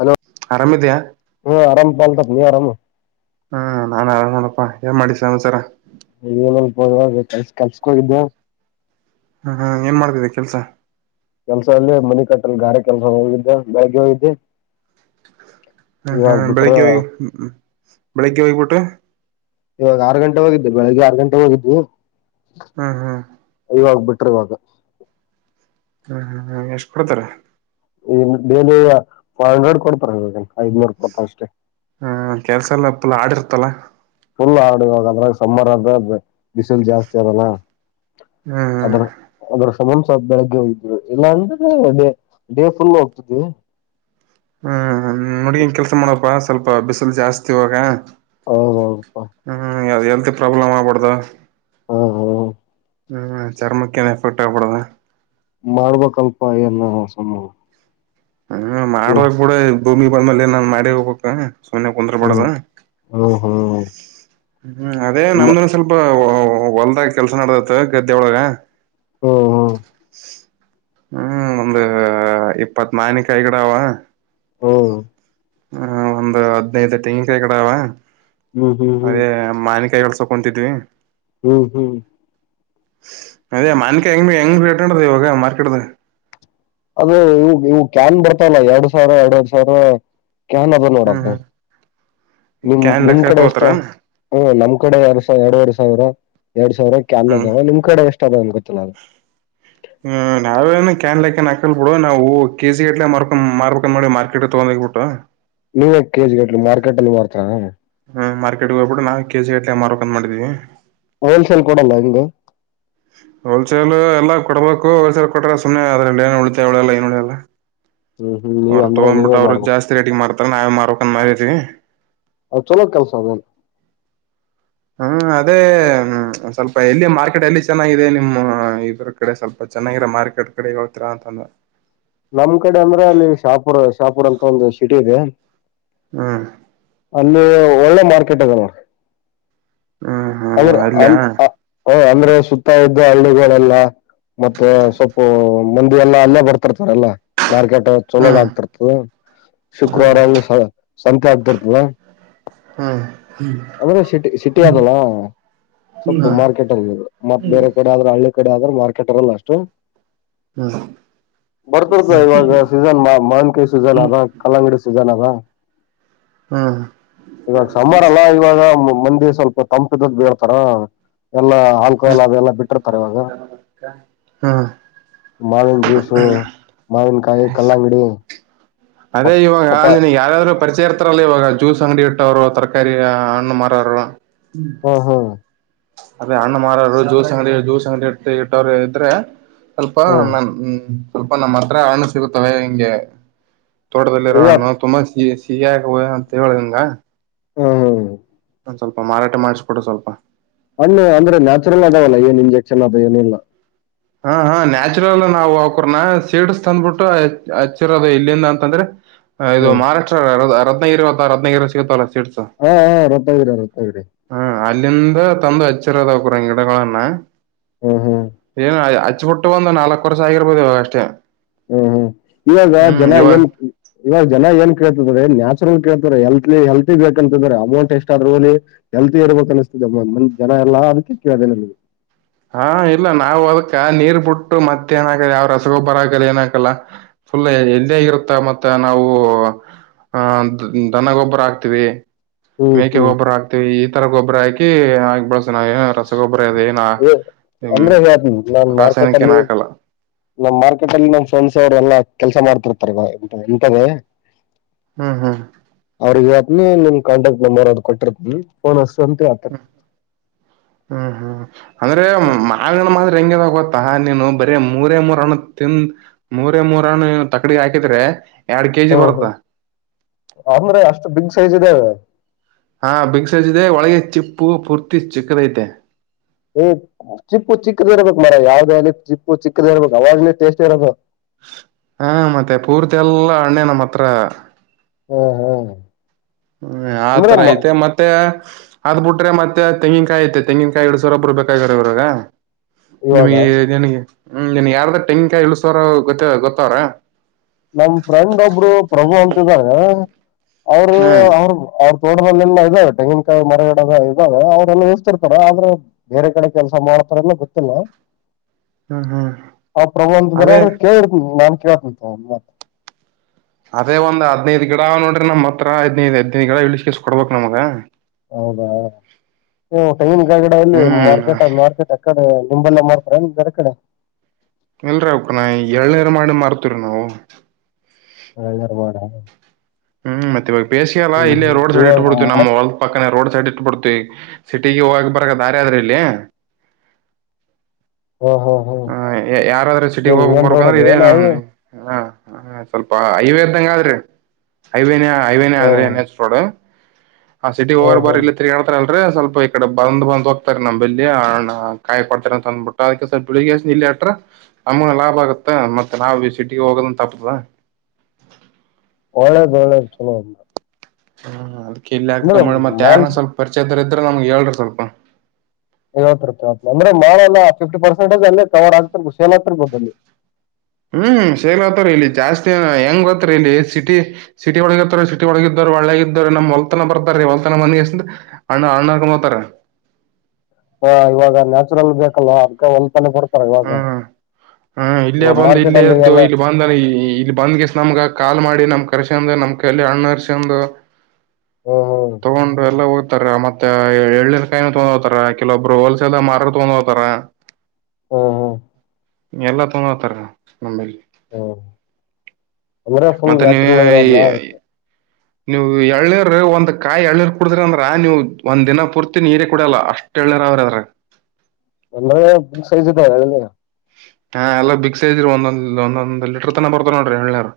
ಆ ಆರಾಮಿದ್ಯಾ [inaudible] ಆರಾಮ ಪಾಲತ ನೀ ಆರಾಮ ಹ್ಮ ನಾನ್ ಆರಾಮ್ ನೋಡಪ್ಪಾ ಏನ್ ಮಾಡಿಸಿ ಸಂಸಾರ. ರ್ಲ್ಸ ಕಲ್ಸಕೋಗಿದ್ದೆ. ಹ್ಮ್ ಹ್ಮ್ ಏನ್ ಮಾಡ್ತಿದ್ದ ಕೆಲ್ಸ. ಕೆಲ್ಸ ಅಲ್ಲಿ ಮನಿ ಕಟ್ಟಲ್ ಬೆರೆ ಕೆಲ್ಸ ಹೋಗಿದ್ದ ಬ್ಯಾಂಕ್ ಹೋಗಿದ್ದೆ. ಹ್ಮ್ ಹಾ ಇವಾಗ ಬಿಟ್ರ ಬೆಳಿಗ್ಗೆ ಹೋಗಿ ಬೆಳಿಗ್ಗೆ ಹೋಗ್ಬಿಟ್ಟು. ಇವಾಗ ಆರು ಗಂಟೆ ಹೋಗಿದ್ದ್ ಬೆಳಗ್ಗೆ ಆರು ಗಂಟೆ ಹೋಗಿದ್. ಹ್ಮ್ ಹ್ಮ್. ಇವಾಗ ಬಿಟ್ರೆ ಇವಾಗ. ಹ್ಮ್ ಹ್ಮ್ ಎಷ್ಟ್ ಕೊಡ್ತಾರ. ಈ ಡೇಲಿ ಫೈವ್ ಹಂಡ್ರೆಡ್ ಕೊಡ್ತಾರ ಐದ್ನೂರ್ ಕೊಡ್ತಾರ ಅಷ್ಟೇ. ಹ್ಮ ಕೆಲ್ಸ ಎಲ್ಲ ಪುಲ್ ಆಡಿರ್ತಲ್ಲ ಫುಲ್ ಆಾಡಿ ಇವಾಗ ಅದ್ರಾಗ ಸಮ್ಮರ್ ಅಂದ್ರೆ ಬಿಸಿಲು ಜಾಸ್ತಿ ಅರಲ್ಲ ಹ್ಮ್ ಅದ್ರ ಅದ್ರ ಸಮನ್ಸ ಬೆಳಗ್ಗೆ ಹೋಗಿದ್ರು ಇಲ್ಲಾ ಅಂದ್ರೆ ಡೇ ಡೇ ಫುಲ್ ಹೋಗ್ತದೆ ಹ್ಮ್ ನುಡ್ಗಿನ್ ಕೆಲ್ಸ ಮಾಡಪ್ಪ ಸ್ವಲ್ಪ ಬಿಸಿಲು ಜಾಸ್ತಿ ಇವಾಗ ಹೌದೌದಪ್ಪಾ ಹ್ಮ್ ಅ ಹೆಲ್ತ್ ಪ್ರಾಬ್ಲ್ ಆಗ್ಬಡದಾ. ಹಾ ಹಾ ಹ್ಮ್ ಚರ್ಮಕ್ಕೆ ಏನ ಎಫೆಕ್ಟ್ ಆಗಬಡದ ಮಾಡ್ಬೇಕಕ್ಲ್ಪ ಏನ ಸಮ ಹ್ಮ್ ಮಾಡುವಾಗ ಕೂಡ ಭೂಮಿ ಬಂದ್ಮೇಲೆ ನಾನ್ ಮಾಡಿ ಹೋಗಬೇಕ ಸೋನ್ಯ ಕುಂದ್ರ ಬಡದ ಹ್ಮ್ ಹ್ಮ್ ಹ್ಮ್ ಹ್ಮ್ ಅದೇ ಹ್ಮ್ ನಮ್ದನ್ ಸ್ವಲ್ಪ ಹೊಲ್ದಾಗ ಕೆಲ್ಸ ನಡ್ದತ್ ಗದ್ದೆೊಳಗ ಹ್ಮ ಹಾ ಹ್ಮ ಒಂದು ಇಪ್ಪತ್ ಮಾವಿನಕಾಯಿ ಗಿಡ ಹ್ಮ ಹ ಒಂದು್ ಹದಿನೈದು ತಟೆಂಗಕಾಯಿ ಕಡ ಅವ ಹ್ಮ್ ಹ್ಮ್ ಅದೇ ಮಾ ಕೈಳ್ಸಕೊಂತಿದ್ವಿಿ ಹ್ಮ್ ಹ್ಮ್ ಅದೇ ಮಾನ್ಕ ಹೆಂಗ್ ಹೆಂಗ ರೇಟ ನಡ ಇವಾಗ ಮಾರ್ಕೆಟ್ದಗ ಅದು ಇ ಇವು ಕ್ಯಾನ್ ಬರ್ತಲ್ಲ ಎರಡ್ ಸಾವಿರ ಎರಡ್ ಎಡ್ ಸಾವಿರ ಕನ್ ಅದು ನೋಡದೆ ಹ್ಮ್ ನಿಮ ಕ್ಯಾನ್ ನಿಮ್ ಲೆಕ್ಕ ಕಡೆ ಎಷ್ಟ ತೋತಾರ ಹ ನಮ್ [unintelligible] ್ ಕಡೆ ಎರಡು ಸಾವ ಎರಡು ಎರಡ್ ಸಾವಿರ ಎರಡ್ ಸಾವಿರಕ್ಕೆ ಅಲ್ ಹ್ಮ್ ಅದಾವ ನಿಮ್ ಕಡೆ ಎಷ್ಟ ಅದ ಅನ್ ಗೊತ್ತಿಲ್ಲ ಅದು ಹ್ ನಾವೇನ್ ಕ್ಯಾನ್ ಲೆಕ್ಕನ್ ಹಾಕಲ್ ಬಿಡು ನಾವು ಕೆಜಿ ಅಟ್ಲೆ ಮಾರ್ಕೊಂಡ ಮಾರ್ಕೊಂಡ್ ಮಾಡಿ ಮಾರ್ಕೆಟ್ ತಗೊಂಡವಿ ಊಟ ನೀವ ಕೆಜಿ ಗಟ್ ಮಾರ್ಕೆಟ್ ಅಲ್ಲಿ ಮಾಡ್ತರಾ ಹ್ ಮಾರ್ಕೆಟಗೋಗಬಿು ನಾವು ಕೆ ಜಿ ಎಟ್ ಎಮ ಆರ್ ಅ್ ಮಾಡಿದ್ದೀವಿ ಹೋಲ್ಸೇಲ್ ಕೊಡಲ್ಲ ಹಿಗೆ ಹೋಲ್ಸೇಲ್ ಎಲ್ಲ ಕೊಡ್ಬೇಕು ಹೋಲ್ಸೇಲ್ ಕೊಟ್ರೆ ಸುಮ್ಮ್ನೆ ಅದ್ರಲ್ಲಿ ಏನು ಉಳಿತ ಉಳಿಯಲ್ಲ ಏನು ಉಳಿಯಲ್ಲ ಹ್ಮ್ ಹ್ಮ್ ನೀವ್ ಅವರು ಅಂದ್ರೆ ನೀವೇ ತೊಗೊಂಡ್ಬಿಟ್ಟು ಅವರು ಮಾಡ್ಬೇಕು ಜಾಸ್ತಿ ರೇಟಿಂಗ್ ಮಾಡ್ತಾರ ನಾವೇ ಮಾರ್ಕಂದ ಮಾರಿದವಿ ಅ ಚಲೋ ಕಲ್ಸಾವನ್ ಹ್ಮ್ ಅದೇ್ಮ ಸ್ವಲ್ಪ ಎಲ್ಲಿ ಮಾರ್ಕೆಟ್ ಎಲ್ಲಿ ಚೆನ್ನಾಗಿದೆ ನಿಮ್ಮ್ ಇದ್ರ ಕಡೆ ಸ್ವಲ್ಪ ಚೆನ್ನಾಗಿರೋ ಮಾರ್ಕೆಟ್ ಕಡೆ ಹೇಳ್ತೀರಾ ಅಂತಂದ್ರ ನಮ್ ಕಡೆ ಅಂದ್ರೆ ಅಲ್ಲಿ ಶಾಪುರ್ ಶಾಪುರ್ ಅಂತ ಒಂದು ಸಿಟಿ ಇದೆ. ಹ್ಮ್ ಅಲ್ಲಿ ಒಳ್ಳೆ ಮಾರ್ಕೆಟ್ ಅದ ನೋಡಿ ಹ್ಮ್ ಹ್ಮ್ ಅ್ರ ಅಲ್ಲಿಯ ಹ ಅಂದ್ರೆ ಸುತ್ತ ಇದ್ದು ಹಳ್ಳಿಗಳೆಲ್ಲ ಮತ್ತೆ ಸ್ವಲ್ಪ ಮಂದಿ ಎಲ್ಲಾ ಅಲ್ಲ ಬರ್ತ ತಿರ್ತಾರಲ್ಲ ಮಾರ್ಕೆಟ್ ಚಲೋದ ಹ್ಮ್ ಆಗ್ತಿರ್ತದೆ ಹ್ಮ್ ಶುಕ್ರವಾರ ಸಂತೆ ಹಗ್ತರ್ದವಾ ಹ್ಮ್ ಅ ಸಿಟ್ಟಿ ಸಿಟಿಯ ಆದ ಆದಲ್ಲಾ ಸ್ವಲ್ಪ ಮಾರ್ಕೆಟರ್ ಮ ಬೇರೆ ಕಡೆ ಆದ್ರೆ ಹಳ್ಳಿ ಕಡೆ ಆದ್ರೆ ಮಾರ್ಕೆಟರ್ ಅಲ್ಲ ಅಷ್ಟು ಹ್ಮ ಬರ್ತರ್ತ ಇವಾಗ ಸೀಸನ್ ಮಾ ಮಾನ್ಕಾಯಿ ಸೀಸನ್ ಅದ ಕಲ್ಲಂಗಡಿ ಸೀಸನ್ ಅದ ಹ್ಮ್ ಇವಾಗ ಸಾರ ಅಲ್ಲ ಇವಾಗ ಮಂದ ಸ್ವಲ್ಪ ತಂಪಿದ್ದ ಬೀಳ್ತಾರ ಎಲ್ಲ ಆಲ್ಕೋಹಾಲ್ ಅದೆಲ್ಲ ಬಿಟ್ಟಿರ್ತಾರೆ ಇವಾಗ ಹ್ಮ್ ಮಾವಿನ ಜ್ಯೂಸ್ ಮಾವನ್ಕಾಯಿ ಕಲ್ಲಾಂಗಡಿ ಅದೇ ಇವಾಗ ನಿಿನಗ್ ಯಾರಾದ್ರು ಪರಿಚಯ ಇರ್ತಾರಲ್ಲ ಇವಾಗ ಜ್ಯೂಸ್ ಅಂಗಡಿ ಇಟ್ಟವ್ರು ತರಕಾರಿ ಹಣ್ಣು ಮಾರೋರು ಹಾ ಹಾ ಅದೇ, ಅಣ್ಣ ಮಾರವರು, ಜೂಸ್ ಅಂಗಡಿ ಜೂಸ್ ಅಂಗಡಿ, ಇ ಇಟ್ಟೋರು ಇದ್ರೆ? [inaudible] ಸ್ವಲ್ಪ, ಹ್ಮ್ ನಾನು, ಸ್ವಲ್ಪ ನಮ್ಮ್ ಹತ್ರ ಹಣ್ಣು ಸಿಗುತ್ತವೆ, ಹೆಂಗೆ. [inaudible] ತೋಟದಲ್ಲಿ ಇರುವ ಇಲ್ಲ ಹಣ್ಣು, ತುಂಬಾ! ಸಿ ಸಿಹಗ ಅಂತ, ಹೇಳಿದ, ನಿಂಗ. [inaudible] ಹ, ಹೌದು. [inaudible] ಒಂದು, ಸ್ವಲ್ಪ ಮಾರಾಟಮಾಡಿಸಿಬಿಡು, ಸ್ವಲ್ಪ. [inaudible] ಅಲ್ಲೀ, ಅಂದ್ರೆ ನ್ಯಾಚುರಲ್ ಅದಾವಲ್ಲ ಏನ್ ಇಂಜೆಕ್ಷನ್, ಅದ ಏನಿಲ್ಲ? [inaudible] ಹಾ, ಹಾ, ನ್ಯಾಚುರಲ್ ನಾವು, ಒಬ್ಬರನಾ, ಸೀಡ್ಸ್ ತಂದ್ಬಿಟ್ಟು! ಹಚ್ಚಿರೋದು ಇಲ್ಲಿಂದ ಅಂತಂದ್ರೆ? [inaudible] ಇದು, ಹ್ಮ್ ಮಹಾರಾಷ್ಟ್ರ ರತ್ನಗಿ! ಅತ್ತ ರತ್ನಗಿರ ಸಿಗುತ್ತಲ? [inaudible] ಹಾ, ಹಾ, ರತ್ನಗಿರಿ ರತ್ನಗಿರಿ. [inaudible] ಹ ಅಲ್ಲಿಂದ, ತಂದು ಹಚ್ಚಿರೋದು, ಗಿಡಗಳನ್ನ? [inaudible] ಹ್ಮ್, ಹ್ಮ್. [inaudible] ಏನು, ಹಚ್ಬಿಟ್ಟು ಒಂದು ನಾಲ್ಕ್ ವರ್ಷ, ಆಗಿರ್ಬೋದು! ಅಷ್ಟೇ. [inaudible] ಹ್ಮ್, ಹ್ಮ್, ಇವಾಗ ಹ್ಮ್ ಜನ! ಇವಾಗ ಏನ್ ಇವಾಗ ಜನ ಏನ್, ಕ. [inaudible] ಇಲ್ಲಿ, ನ್ಯಾಚುರಲ್, ಕೇಳ್ತಾರೆ! ಹೆಲ್ತ್ ಹೆಲ್ತಿ ಬೇಕಂತ್ರ ಅಮೌಂಟ್ ಎಷ್ಟ್ ಅದುರಿ, ಹೆಲ್ತಿ ಇರ್ಬೇಕು ಅನಸ್ತಿದೆ? [inaudible] ಒಂದು ಜನ ಎಲ್ಲ ಅದಕ್ಕೆ ಕೇಳಿದೆ ನಿನ್ಗೆ? [inaudible] ನೀರುಬುಟ್ಟು, ಮತ್ತೆ ಏನಕಲ್ಲ! ಯಾವ್ ರಸಗೊಬ್ಬರ, ಆಗಲ್ಲ, ಏನುಹೇಳ, ಫುಲ್ ಎಲ್ಲ್ಲಿ ಆಗಿರುತ್ತ ಮತ್ತ? [inaudible] ನಾವು, ಆ, ದನಗೊಬ್ಬರ ಹಾಕ್ತಿವಿ? [inaudible] ಹ್ಮ್ ಮೇಕೆ ಹ್ಮ್ ಗೊಬ್ಬರ ಹಾಕ್ತಿವಿ! ಈ ತರ ಗೊಬ್ಬರ ಹಾಕಿ ಆ. [inaudible] ಚೆನ್ನಾಗಿ ರಸಗೊಬ್ಬರ ಅವೆಯೆನ್ನ.. [inaudible] ಅಂದ್ರೆ, ಹ ನಾನ್ ಮಾರ್ಕೆಟ್! ಏನ ಅಲ್ಲಿ ಹಾಕಲ್ಲ ನಮ್ಮ್ ಮಾರ್ಕೆಟ್ ಅಲ್ಲಿ ನ ಸಮಸ ಅವ್ರ ಎಲ್ಲ? [inaudible] ಕೆಲ್ಸ, ಮಾಡ್ತಿರ್ತಾರಲ್ಲವ, ಇಂತದೆ? [inaudible] ಹ್ಮ್, ಹ್ಮ್. [inaudible] ಅಲ್ಲಿ, ನಿಮ್ ಕಾಂಟ್ಯಾಕ್ಟ್ ನಂಬರ್! ಅವರು, ಕೊಟ್ಟಿರ್ತ, ಫೋನ್, ಹಚ್ಚು, ಅಂತ. [inaudible] ಹ್ಮ್, ಹ್ಮ್, ಅಂದ್ರೆ ಮಾವಿನ ಮಗ ಹೆಂಗೆ ಅಂತ ಗೊತ್ತು. [inaudible] ಆಹಾ, ನೀನು ಬರೀ ಮೂರೇ, ಮೂರ ಹಣ್ಣು ತಿಂದು ಮೂರೇ ಮೂರ್ ಹಣ್ಣು, ನೀನು ತಕಡಿ ಹಾಕಿದ್ರೆ! [inaudible] ಹ್ಮ್, ಬರುತ್ತ ಹ್ಮ್, ಅಂದ್ರೆ, ಅಷ್ಟು ಬಿಗ್ ಸೈಜ್, ಇದಾವೇ. [inaudible] ಹಾ, ಬಿಗ್ ಸೈಜ್, ಇದೆ ಒಳಗೆ, ಚಿಪ್ಪು ಪೂರ್ತಿ ಚಿಕ್ಕದ, ಐತೆ! [inaudible] ಏ ಚಿಪ್ಪು ಚಿಕ್ಕದ ಇರ್ಬೇಕು, ಮಾರಾಯ, ಯಾವ್ದೇ ಅಲ್ಲಿ ಚಿಪ್ಪು ಚಿಕ್ಕದ ಇರ್ಬೇಕು! ಅವಾಗ್ನೇ ಟೇಸ್ಟ್ ಇರದು. [inaudible] ಹಾ, ಮತ್ತೆ ಪೂರ್ತಿ ಎಲ್ಲ! ಅಣ್ಣೆ ನಮ್ಮ ಹತ್ರ. [inaudible] ಹ, ಹ. [inaudible] ಹ್ಮ್, ಆ, ತರ, ಐತೆ, ಮತ್ತೆ? [inaudible] ಹಾದು, ಬಿಟ್ರೆತ್ತೆಂಗಿನಕಾಯಿ! ಮತ್ತೆ ತೆಂಗಿನಕಾಯಿ, ಇಲ್ಲಿಸವರು, ಬೇಕ, ಇವರಿಗೆ. [inaudible] ಇವಾಗ ನಿಮಗೆ, ನಿನಗೆ ಯಾರಾದರೂ ತೆಂಗಿನಕಾಯಿ ಇಲ್ಲಿಸವರು, ಗೊತ್ತಿದ್ದಾರ? [inaudible] ನಮ್, ಫ್ರೆಂಡ್ ಒಬ್ರು! ಪ್ರಭು ಅಂತ ಇದ್ದಾರೆ? [inaudible] ಆದರೆ, ಹ್ಮ್ ಅವರು, ಅವರು. [inaudible] ತೋಟಗಳಲ್ಲೆಲ್ಲ, ಅವೇ, ಇದ್ದಾವೆ ತೆಂಗಿಿನಕಾಯಿ ಮರಗಿಡ, ಇದಾವೆ, ಎಷ್ಟು, ಇರುತ್ತವೆ, ಆದರೆ, ಬೆರೆಕಡ್ಡೆ, ಕೆಲಸ. [inaudible] ಆತರ ಎಲ್ಲ, ಗೊತ್ತಿಲ್ಲ. [inaudible] [unintelligible] [inaudible] ಹ್ಮ್ ಹ, ಪ್ರಭಾ ಅಂತ ಅದೇ ಬರೋರು, ಕೇಳಿರ್ತೀನಿ ನಾನ್, ಕೇಳುತ್ತೀನಿ, ತಗೋ ಒಂದು ಮಾತು. [inaudible] ಅದೇ, ಒಂದ್ದ್ನೈದು, ಗಿಡ ನೋಡ್ರಿ ನಮ್ಮ್ ಹದಿನಾಯಿದು, ಗಿಡ ಇಳಿಸ ಕಿಸ ಕೊಡ್ಬಬೇಕಕ್ನಿಮ್ಗ. [inaudible] ಹೌದಾ, ಹೂ, ತೆಂಗಿನ ಕಾಯಿ, ಗಿಡ ಎಲ್ಲಿ, ಹ್ಮ್ ಮಾರ್ಕೆಟ್ ಮಾರ್ಕೆಟ್, ಆಕಡೆ. [inaudible] ನಿಮ್ಮಲೆ, ಮಾಡ್ತಾರೆ, ಏನು, ಬೇರೆ, ಕಡ್ಡೆ. [inaudible] ಇಲ್ರೀ ಅಕಣ [unintelligible] ಎಳ್ನೀರ್ ಮಾರ. [inaudible] ಹ್ಮ್, ಮತ್ತ ಇವಾಗ, ಬೆಸಿ, ಅಲ್ಲ, ಇಲ್ಲಿ, ರೋಡ್ ಸೈಡ್, ಇವಾಗ ಇಟ್ಟು, ಬಿಡ್ತೀನಿ, ಮತ್ ನಮ್ಮ ಹೊಲ್ದ ಪಕ್ಕ ರೋಡ್. [inaudible] ಸೈಡ್, ಇಟ್ಬಿಡ್ತವಿ, ಸಿಟಿಗೆ ಹೋಗ ಬರ ದಾರಿ ಆದ್ರ ಇಲ್ಲಿ? [inaudible] ಹ್ಮ್ ಹ್ಮ್ ಹ್ಮ್ ಹ, ಯಾರಾದ್ರೂ ಸಿಟಿಗೆ! ಏನ್ ಹೋಗಕ್ ಮೇನ್ ಬರ್ಬೇಕು, ರೋಡ್ ಅಂದ್ರೆ ಅದ ಏನ್ ಇದೇನ ಹ. [inaudible] ಹ, ಸ್ವಲ್ಪ, ಹೈವೇ, ಇದ್ದಂಗ ಆದ್ರಿ! ಐವೇನೇ ಐವೇನೇ, ಆದ್ರಿ, ಹ್ಮ್ ನೆಕ್ಸ್ಟ್, ರೋಡು. [inaudible] ಆ, ಸಿಟಿ ಹೋಗಲ ಹ್ಮ್ ಹ್ಮ್ ಬರಲಿಲ್ಲ ತಿರ್ಗಾಡ್ತಾರೆ? [inaudible] ಬಾರಿ, ಒಂದು, ಸ್ವಲ್ಪ ಈ ಕಡೆ ಬಂದ ಬಂದ್ ಹೋಗ್ತಾರೆ! ನಮ್ಮ್ ಬಾಳಿ ಕಾಯಿ, ಕೊಡ್ತಾರೆ, ಅಂತ ಅಂದ್ಬಿಟ್ಟು ಅದಕ್ಕೆ? [inaudible] ಬೆಳಗಿ, ಅಷ್ಟೆಲ್ಲಾಲಿ, ಇ, ಲೆಟರ್, ನಮ್ಗೆ, ಲಾಬ್ಬಾ, ಹಾಗುತೇ, ಮತ್ತೆ, ನಾವು, ಸಿಟಿ, ಹೋಗಂಗೆ ಆಗುತ್ತದಾ. [inaudible] [inaudible] ಒಳ್ಳೇದ್ ಒಳ್ಳೇದ್ ಚಲೋ ಹ್ಮ ಅದ್ಕ್ಕೆ ಇಲ್ಲಿ ಅಂದ್ರೆ ಹಾಕ್ಕ ಮಾಡಿ ಮತ್ ಯಾರನ ಮಾಲ್ಸ್ ಸ್ವಲ್ಪ ಪರಿಚಯ [unintelligible] ನಮ್ಗ್ ಹೇಳ್ರ ಸ್ವಲ್ಪ ಐವತ್ತು ರೂಪಾಯಿ ಅಂದ್ರೆ [unintelligible] [inaudible] ಫಿಫ್ಟಿ ಪರ್ಸೆಂಟ್ ಅಲ್ಲಿ ಕವರ್ ಆಗ್ತಿರ್ಬೋ ಏನ್ ಆತಿರ್ಬೋದು ಅಲ್ಲಿ ಹ್ಮ್ ಶೇಲ್ ಆತ್ತಾರ ಇಲ್ಲಿ ಜಾಸ್ತಿ ಹೆಂಗ್ ಬತ್ರಿ ಇಲ್ಲಿ ಸಿಟಿ ಸಿಟಿ ಒಳಗತ್ತಾರ ಸಿಟಿ ಒಳಗಿದಾರ [unintelligible] ಹ ಇವಾಗ ನ್ಯಾಚುರಲ್ ಬೇಕಲ್ವಾ ಅದ್ಕ [unintelligible] ಕೊಡ್ತಾರ ಇವಾಗ ಹ ಇಲ್ಲೇ ಇವಾಗ ಬಂದು ಮಾರ್ಕೆಟ್ ಇಲ್ಲೇ ಅಲ್ಲಿ ಇದ್ದು ಎಲ್ಲ ಇಲ್ಲಿ ಬಂದ ಇಲ್ಲಿ ಬಂದ್ಗೆಸ ನಮಗ ಕಾಲ್ ಮಾಡಿ ನಮ್ಗ [unintelligible] ನಮ್ ಕಲ್ಲಿ ಹಣ್ಣ [unintelligible] ಹ್ಮ್ ಹ್ಮ್ ತಗೊಂಡು ಎಲ್ಲ ಉ ತರ ಮತ್ತೆ ಎಲ್ನೇರ್ ಕಾಯಿ ತಗೊಂಡ್ ಹೋತಾರ ಕೆಲವೊಬ್ರು ಹೋಲ್ಸೆಲ್ ಆಗ್ ಮಾರಕ್ಕು ತೊಗ ಹೋತಾರ. ಹೊ ಹೊ ಎಲ್ಲಾ ತೊಗತಾರ ನಮ್ಮಲ್ಲಿ. ಹ್ಮ್ ಅವ್ರ ಫುಲ್ ವಾಚ್ಯಲುಲರ್ ಅಲ್ಲ ಅದ್ಕೆ. ನೀವು್ ಎಲ್ನೀರ್ ಒಂದ್ ಕಾಯಿ ಎಳ್ಳೀರ್ ಕುಡಿದ್ರ ಅಂದ್ರ ನೀವು್ ಒಂದಿನ ಪೂರ್ತಿ ನೀರೇ ಕುಡಿಯಲ್ಲ ಅಷ್ಟ್ ಎ [unintelligible] [unintelligible] ಬಿಗ್ ಸೈಜ್ ಇದೆ [unintelligible] ಹಾ ಎಲ್ಲಾ ಬಿಗ್ ಸೈಜ್ [unintelligible] ಒಂದೊಂದ್ ಒಂದೊಂದ್ ಲೀಟರ್ ತನ ಬರತ್ತ ನೋಡ್ರಿ ಎಲ್ನೀರ್.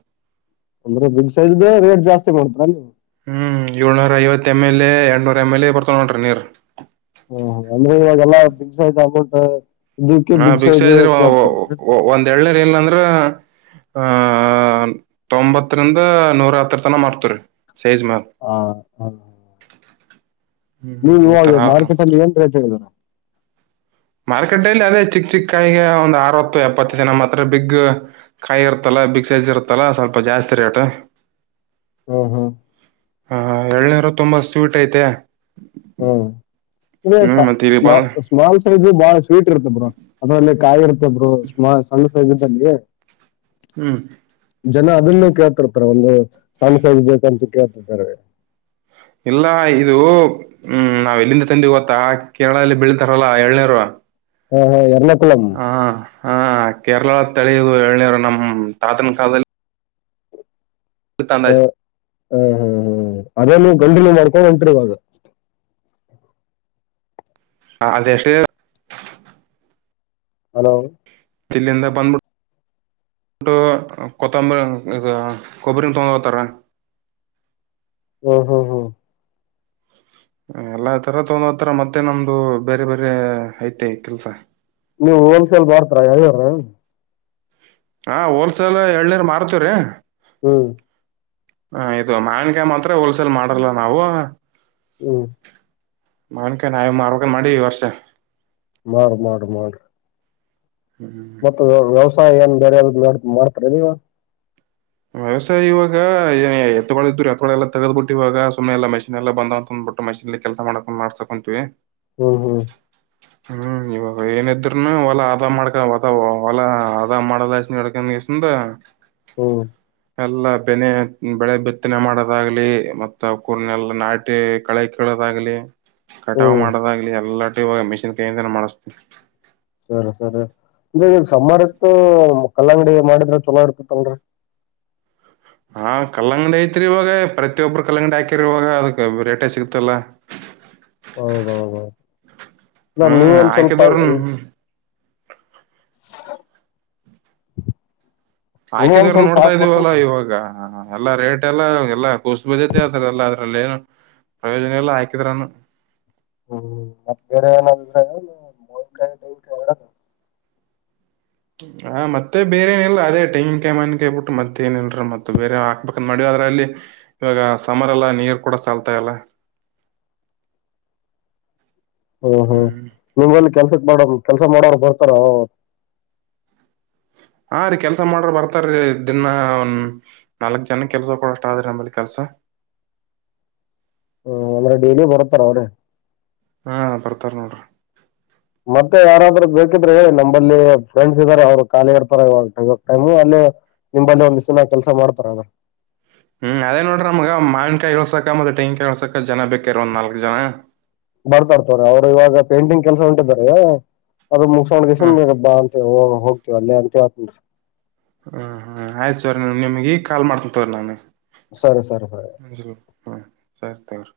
ಅಂದ್ರೆ ಬಿಗ್ ಸೈಜ್ ಇದ್ರೆ ರೇಟ್ ಜಾಸ್ತಿ [unintelligible] ಹ್ಮ್ ಏಳ್ನೂರ ಐವತ್ತು ಎಂ ಎಲ್ ಎ ಎರಡ್ನೂರ್ ಎಮ್ ಎಲ್ ಎ ಬರ್ತವ ನೋಡ್ರಿ ನೀರ್. ಹ್ಮ ಹಾಗಂದ್ರೆ ಇವಾಗೆಲ್ಲಾ ಬಿಗ್ ಸೈಜ್ [unintelligible] ಹಾ ಬಿಗ್ ಸೈಜ್ [unintelligible] ಒಂದ್ ಎಳ್ನರ್ ಇಲ್ಲಂದ್ರ ಆಆಆ ತೊಂಬತ್ರಿನ್ದ ನೂರಹತ್ರ ತನ ಮಾಡ್ತ್ರಿರಿ. ಆ [unintelligible] ಹ್ಮ್ ನೀವು ಹ್ಮ್ ಈ ತರ ಇವಾಗ ಅವ್ರ ನಮ್ ಮಾರ್ಕೆಟ್ ಅಲ್ಲಿ ಏನ್ ರೇಟ್ ಹೇಳಿದರ ಮಾರ್ಕೆಟ್ ಅಲ್ಲಿ ಅದೇ ಚಿಕ್ ಚಿಕ್ಕ ಕಾಯ್ಗೆ ಒಂದ್ ಅರವತ್ತು ಎಪ್ಪತ್ತು ಜನ ಮಾತ್ರ ಬಿಗ್ ಕಾಯಿ ಇರ್ತಲ್ಲ. ಬಿಗ್ ಸೈಜ್ ಇರುತ್ತಲ್ಲ ಸ್ವಲ್ಪ ಜಾಸ್ತಿ ರೇಟ್. ಹ್ಮ್ ಹೌದು ಹಾ ಎಳ್ನೇರು ತುಂಬಾ ಸ್ವೀಟ್ ಐತೆ. ಹ್ಮ್ ಹ್ಮ್ ಮತ್ತೆ ಇಲ್ಲಿ ಬಂದ [unintelligible] ಸ್ಮಾಲ್ ಸೈಜು ಬಾಳ ಸ್ವೀಟ್ ಇರುತ್ರೆ ಬ್ರೋ ಅದ್ರಲ್ಲಿ ಆಗಿರುತ್ತ ಬ್ರೋ ಸ್ಮಾಲ್ ಸಣ್ಣ್ ಸೈಜ್ ಇದಲ್ಲಿ ಹ್ಮ್ ಜನ ಅದನ್ನು ಕೇಳ್ತಿಡ್ತಾರೆ ಒಂದು [unintelligible] ಬೇಕಂತ ಕೇಳ್ತಿದ್ದಾರೆ ಇಲ್ಲ ಇದು ಹ್ಮ್ ನಾವ್ ಎಲ್ಲಿಂದ ತಂದಿ ಓತ್ತಾ ಕೇರಳಲ್ಲಿ ಬೆಳಿತಾರಲ್ಲ ಎಳ್ನೇರು ಹಾ ಹಾ ಎಲ್ಲರ್ ಹಾ ಹಾ ಕೇರಳ ತಳಿಯದು ಎಲನೀರ್ ನಮ್ ತಾತನ್ ಕಾಲದಲ್ಲಿ ತಂದ ಹಾ ಹಾ ಹಾ ಅದೇ ನೀವು [unintelligible] ಮಾಡ್ಕೊಂಡ್ ಹೊಂಟ್ರಿ ಇವಾಗ [unintelligible] ಹಲೋ ಇಲ್ಲಿಂದ ಬಂದ್ ಟ್ಟು ಕೊತ್ತಂಬರಿ ಕೊಬ್ಬರಿನ ತೊಗೊಂಡ ಹೋಗತಾರ. ಹ್ಮ ಹ್ಮ್ ಹ್ಮ್ ಎಲ್ಲಾ ತರ ತೊಗೊಂಡ ಹತರ ಮತ್ತೆ ನಮ್ದು ಬೇರೆ ಬೇರೆ ಐತೆ ಕೆಲ್ಸ. ನೀವು ಹೋಲ್ಸೇಲ್ ಬರ್ತಾರ ಯಾವ್ಯಾರ. ಹಾ ಹೋಲ್ಸೇಲ್ ಏಳ್ನೀರ್ ಮಾರ್ತೇವ್ರೀ. ಹ್ಮ್ ಹಾ ಇದು ಮಾವನ್ಕಾಯ ಮಾತ್ರ ಹೋಲ್ಸೆಲ್ ಮಾಡಲ್ಲ ನಾವು ಹ್ಮ್ ಮಾವಿನಕಯ್ [unintelligible] ಮಾಡಿ ಈ ವರ್ಷ ಮಾಡ, ಮಾಡ, ಮಾಡ. ಹ್ಮ್ ಮತ್ತ ವ್ಯವಸಾಯ ಏನ್ ಬೇರೆ ಯ್ದ ಮಾಡ್ತರಿ ನೀವು. ವ್ಯವಸಾಯ ಇವಾಗ ಏ ಎತ್ತೊಳ ಇದ್ರು ಎತ್ತಗಳೆಲ್ಲ ತಗದಬಿಟ್ಟಿವ ಇವಾಗ ಸುಮ್ಮನೆಲ್ಲ ಮಷಿನ್ ಎಲ್ಲ ಬಂದಾವ ಅಂತದ ಪುಟ್ಟ ಮಷಿನಲ್ಲಿ ಕೆಲಸ ಮಾಡಸ್ ಮಾಡ್ಸಕೊಂಟಿವಿ ಹ್ಮ್ ಹ್ಮ್ ಹ್ಮ್ ಇವಾಗ ಏನ ಇದ್ರುನು ಒಲಾ ಹದಾ ಮಾಡ್ಕ ಅದ ಹೊಲ ಹದಾ ಮಾಡದಷ್ಟ ಕೆಸಿಂದ ಹ್ಮ್ ಎಲ್ಲ ಬೆನೆ ಬೆಳೆ ಬಿತ್ತನೆ ಮಾಡೋದಾಗ್ಲಿ ಮತ್ತ ಕೂರ್ನೆ ಎಲ್ಲ ನಾಟಿ ಕಳೆ ಕೀಳೊದಾಗಲಿ ಲಿ ಕಟಾವು ಹ್ಮ್ ಮಾಡೋದಾಗ್ಲಿ ಎಲ್ಲಟು ಇವಾಗ ಮಿಷಿನ್ ಕೈಯಿಂದ ಮಾಡಿಸತೀವಿ. ಸರಿ ಸರಿ ಅಂದ್ರೆ ಸಮರ್ ಇತ್ತು ಕಲ್ಲಂಗಡಿ ಮಾಡಿದ್ರ ಚಲೋ ಇರ್ತತ್ ಏನ್ರೀ [inaudible] ಹಾ ಕಲ್ಲಂಗಡಿ ಐತ್ರಿ ಇವಾಗ ಪ್ರತಿಯೊಬ್ಬರು ಕಲ್ಲಂಗಡಿ ಹಾಕ್ಯರಿ ಇವಾಗ ಅದಕ್ ರೇಟೆ ಸಿಗತಿಲ್ಲಾ. ಹೌದೌದು ಇಲ್ಲ ಹ್ಮ್ ನೀವ ಒಂದ್ ಸ್ವಲ್ಪ ಹಾಕಿದವರ ನೀವ ಒಂದ್ ಹಾಕಿದಾರ ಸ್ವಲ್ಪ ನೋಡ್ತಾ ಇದೀವಲ್ಲಾ ಹಾಕ್ಬೇಕಲ್ರರಿ ಇವಾಗ ಹ ಹ ಎಲ್ಲ ರೇಟ್ ಎಲ್ಲಾ ಎಲ್ಲಾ ಕುಸದ ಬಿದ್ದೈತಿ ಆತಲ್ಲ ಅದ್ರಲ್ಲಿ ಏನು ಪ್ರಯೋಜನ ಇಲ್ಲಾ ಹಾಕಿದ್ರುನು. ಹ್ಮ್ ಮತ್ತ ಬೇರೆ ಏನಂದ್ರ [unintelligible] ಹ ಮತ್ತೆ ಬೇರೆ ಏನ್ ಇಲ್ ಅದೇ ಟೆಂಗಿನ ಕಾಯಿ ಮಾವಿನಕಾಯಿ ಬಿಟ್ಟ ಮತ್ತೇ ಏನಲ್ರ ಮತ್ತತ್ ಬೇರೆ ಹಾಕ್ಬೇಕಂದ ಮಾಡಿವ್. ಅಲ್ಲಿ ಇವಾಗ ಸಮರ್ ಅಲ್ಲಿ ನೀರು ಕೂಡ ಸಾಲ್ತಾಯಿಲ್ಲಾ [inaudible] ಹ್ಮ್ ಹ್ಮ್ ನಿವ್ ಕೆಲ್ಸಕ್ ಮಾಡ ಕೆಲ್ಸಾ ಮಾಡೋರು ಬರ್ತಾರಾ ಹಾ ರೀ ಕೆಲ್ಸ ಮಾಡ್ರ ಬರ್ತಾರೀ ದಿನ ಒಂದ್ ನಾಲ್ಕ್ ಜನ ಕೆಲ್ಸ ಕೊಡಷ್ಟ ಆದ್ರಿ ನಂಬಲ್ಲಿ ಕೆಲ್ಸಾ ಹ್ಮ ಅಂದ್ರೆ ಡೈಲಿ ಬರ್ತಾ ಅವರೇ. ಹಾ ಬರ್ತಾರ ನೋಡ್ರಿ ಮತ್ತೆ ಯಾರಾದ್ರ ಬೇಕಿದ್ರೆ ಹೇಳಿ ನಂಬಲ್ಲಿ ಫ್ರೆಂಡ್ಸ್ ಇದ್ದಾರೆ ಅವ್ರು ಖಾಲಿ ಇರತ್ತಾರೇ ಟೈಮು ಅಲ್ಲಿ ನಿಂಬಲ್ಲಿ ಒಂದ್ ದಿನ ಕೆಲ್ಸ ಮಾಡ್ತಾರೆ ಹ್ಮ್ ಅದೇ ನೋಡ್ರಿ ನಮಗ ಮಾಲ್ಕಿನ್ ಕಾಯಿ ಇಳ್ಸಾಕ್ ಮತ್ತೆ ತೆಂಗಿನ್ಕಾಯಿಇಳ್ಸಾಕ್ ಜನಾ ಬೇಕಾಗ್ಯಾರ್ ಒಂದ ನಾಲ್ಕಕ್ ಜನಾ. ಬರ್ತಾರ ತೋರಿ ಅವ್ರು ಇವಾಗ ಪೇಂಟಿಂಗ್ ಕೆಲ್ಸಾ ಹೊಂಟಿದ್ದರೆ ಅದ ಮುಗಸ ಹ್ಮ್ ಕೊಂಡಕ್ಸಿಂಧ್ ಬಾ ಅಂತ ಹೋಗ್ತೇವ ಅಲ್ಲೇ ಅಂತ ಹೇಳುತ್ತೇನ ಹ್ಮ್ ಹ್ಮ್ ಆಯ್ತು ತೊರಿ ನಿಮಗೆ ಕಾಲ್ ಮಾಡ್ಕೊಂತವ್ರ ನಾನ್ ಸರಿ ಸರಿ ಸರಿ [unintelligible]